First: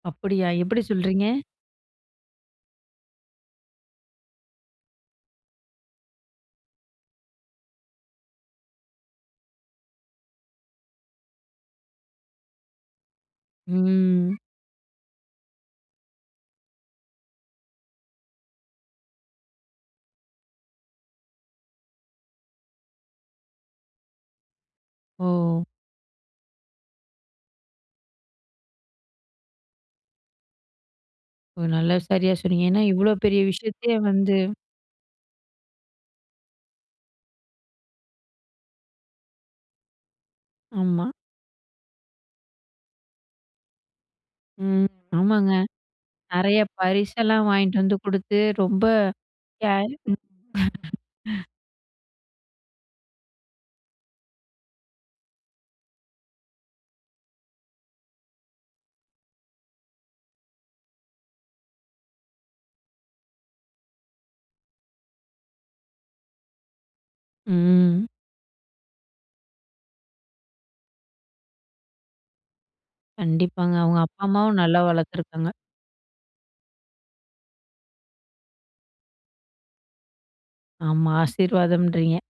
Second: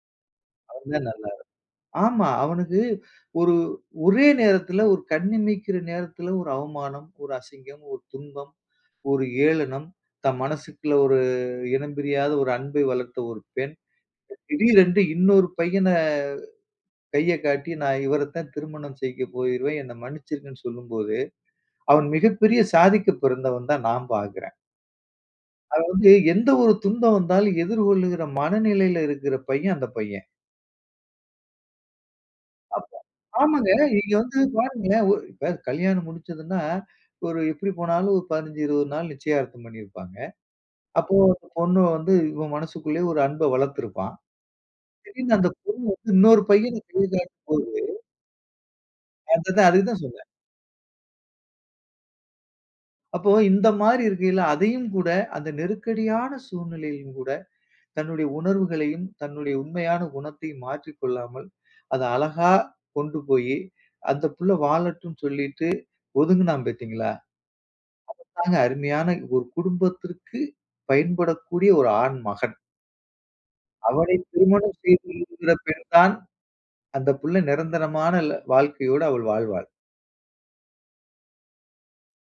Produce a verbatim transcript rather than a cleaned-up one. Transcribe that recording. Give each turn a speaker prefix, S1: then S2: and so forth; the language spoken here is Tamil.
S1: அப்படியா, எப்படி
S2: அவன் தான்
S1: சொல்றீங்க?
S2: நல்லா இருப்பான். ஆமா. அவனுக்கு ஒரு, ஒரே நேரத்தில ஒரு கண்ணு இமைக்கிற நேரத்தில ஒரு அவமானம், ஒரு அசிங்கம், ஒரு துன்பம், ஒரு ஏளனம். "தன் மனசுக்குள்ள ஒரு இனம் பிரியாத ஒரு அன்பை வளர்த்த ஒரு பெண்,
S1: ம்.
S2: திடீரென்று இன்னொரு பையன கைய காட்டி நா இவரை தான் திருமணம் செய்ய போகிறேன், என்னை மன்னிச்சுருங்கன்னு சொல்லும்போது, அவன் மிகப்பெரிய சாதிக்க பிறந்தவன்னு தான் நான் பார்க்கிறேன்.
S1: ஓ!
S2: அது வந்து எந்த ஒரு துன்பம் வந்தாலும் எதிர்கொள்ளுகிற மனநிலையில இருக்கிற பையன், அந்த பையன்.
S1: ஒ! நல்லா, சரியா சொன்னீங்க. ஏன்னா,
S2: அப்போ
S1: இவ்வளோ பெரிய
S2: ஆமாங்க.
S1: விஷயத்தையே
S2: நீங்க
S1: வந்து
S2: வந்து பாருங்களேன். ஒ இப்ப கல்யாணம் முடிச்சுதுன்னா, ஒரு எப்படி போனாலும் ஒரு பதினஞ்சு, இருவது நாள் நிச்சயார்த்தம் பண்ணியிருப்பாங்க.
S1: ஆமா.
S2: அப்போ அந்த பொண்ணு வந்து இவன் மனசுகுள்ள ஒரு அன்பை வளர்த்திருப்பா.
S1: ம்,
S2: திடீர்ன்னு அந்த
S1: ஆமாங்க.
S2: பொண்ணு வந்து இன்னொரு
S1: நெறைய
S2: பையனை கை காட்டும்
S1: பரிசெல்லாம்
S2: போது
S1: வாங்கிட்டு வந்து குடுத்து, ரொம்ப
S2: அத தான் அத தான் சொன்னேன்.
S1: [unintelligible]
S2: அப்போ இந்த மாரி இருக்கயில அதையும் கூட, அந்த நெருக்கடியான சூழ்நிலையிலும் கூட, தன்னுடைய உணர்வுகளையும் தன்னுடைய உண்மையான குணத்தையும் மாற்றிக் கொள்ளாமல், அத அழகா கொண்டு போயி, அந்த புள்ள வாழட்டும்ன்னு சொல்லிட்டு ஒதுங்குனான் பார்த்தீங்களா?
S1: ம்.
S2: அதுதாங்க அருமையான ஒரு குடும்பத்திற்கு பயன்படக்கூடிய ஒரு ஆண் மகன்.
S1: கண்டிப்பாங்க. அவுங்க
S2: அவனை
S1: அப்பா, அம்மாவும்
S2: திருமணம்
S1: நல்லா
S2: செய்து
S1: வளர்த்துருக்காங்க.
S2: இருக்கிற பெண் தான் அந்த புள்ள நெரந்தரமான ல வாழ்க்கையோட அவள் வாழ்வாள்.
S1: ஆமா, ஆசீர்வாதம்ன்றீங்க.